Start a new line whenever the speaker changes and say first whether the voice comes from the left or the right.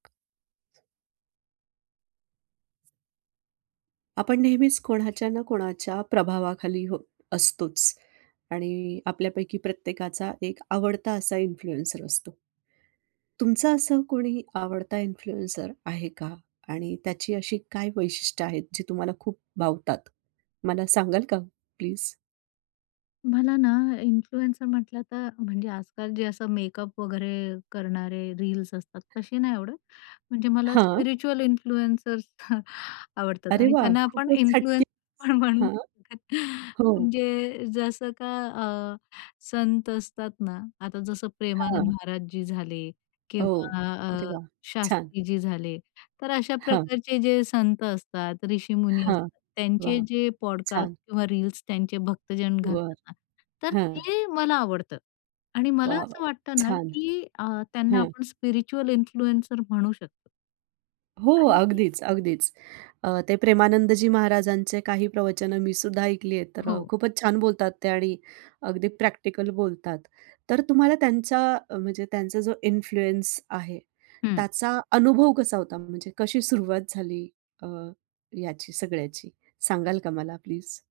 right: आपण नेहमीच कोणाच्या ना कोणाच्या प्रभावाखाली हो, असतोच आणि आपल्यापैकी प्रत्येकाचा एक आवडता असा इन्फ्लुएन्सर असतो. तुमचं असं कोणी आवडता इन्फ्लुएन्सर आहे का आणि त्याची अशी काय वैशिष्ट्य आहेत, जे तुम्हाला खूप भावतात? मला सांगाल का प्लीज?
left: मला ना इन्फ्लुएन्सर म्हंटलं तर म्हणजे आजकाल जे असं मेकअप वगैरे करणारे रील्स असतात तशी नाही आवडत. म्हणजे मला
right: हां.
left: स्पिरिच्युअल इन्फ्लुअन्सर्स आवडतात.
right: अरे
left: आणि
right: वाह!
left: त्यांना आपण
right: खूपच हटके.
left: इन्फ्लुअन्स म्हणून
right: हां. हो.
left: म्हणजे जसं का अ, संत असतात ना, आता जसं प्रेमानंद
right: हां.
left: महाराजजी झाले
right: हो.
left: किंवा
right: अरे
left: अ,
right: वाह. छान.
left: शास्त्रीजी झाले तर अशा
right: हां.
left: प्रकारचे जे संत असतात, ऋषीमुनी
right: हां,
left: असतात त्यांचे
right: वाह!
left: जे पॉडकास्ट
right: छान.
left: किंवा रील्स त्यांचे भक्तजन
right: बरं.
left: घालतात ना, तर
right: हं.
left: ते मला आवडतं. आणि मला
right: वा वा!
left: असं वाटतं ना
right: छान,
left: की अ, त्यांना
right: हं.
left: आपण स्पिरिच्युअल इन्फ्लुएन्सर म्हणू शकतो.
right: हो,
left: आणि ती
right: अगदीच, अगदीच. अ, ते प्रेमानंदजी महाराजांचे काही प्रवचनं मी सुद्धा ऐकलीय आहेत. तर अ,
left: हो.
right: खूपच छान बोलतात ते आणि अगदी प्रॅक्टिकल बोलतात. तर तुम्हाला त्यांचा म्हणजे त्यांचा जो इन्फ्लुअन्स आहे,
left: हं.
right: त्याचा अनुभव कसा होता म्हणजे कशी सुरुवात झाली अ, याची सगळ्याची सांगाल का मला प्लीज?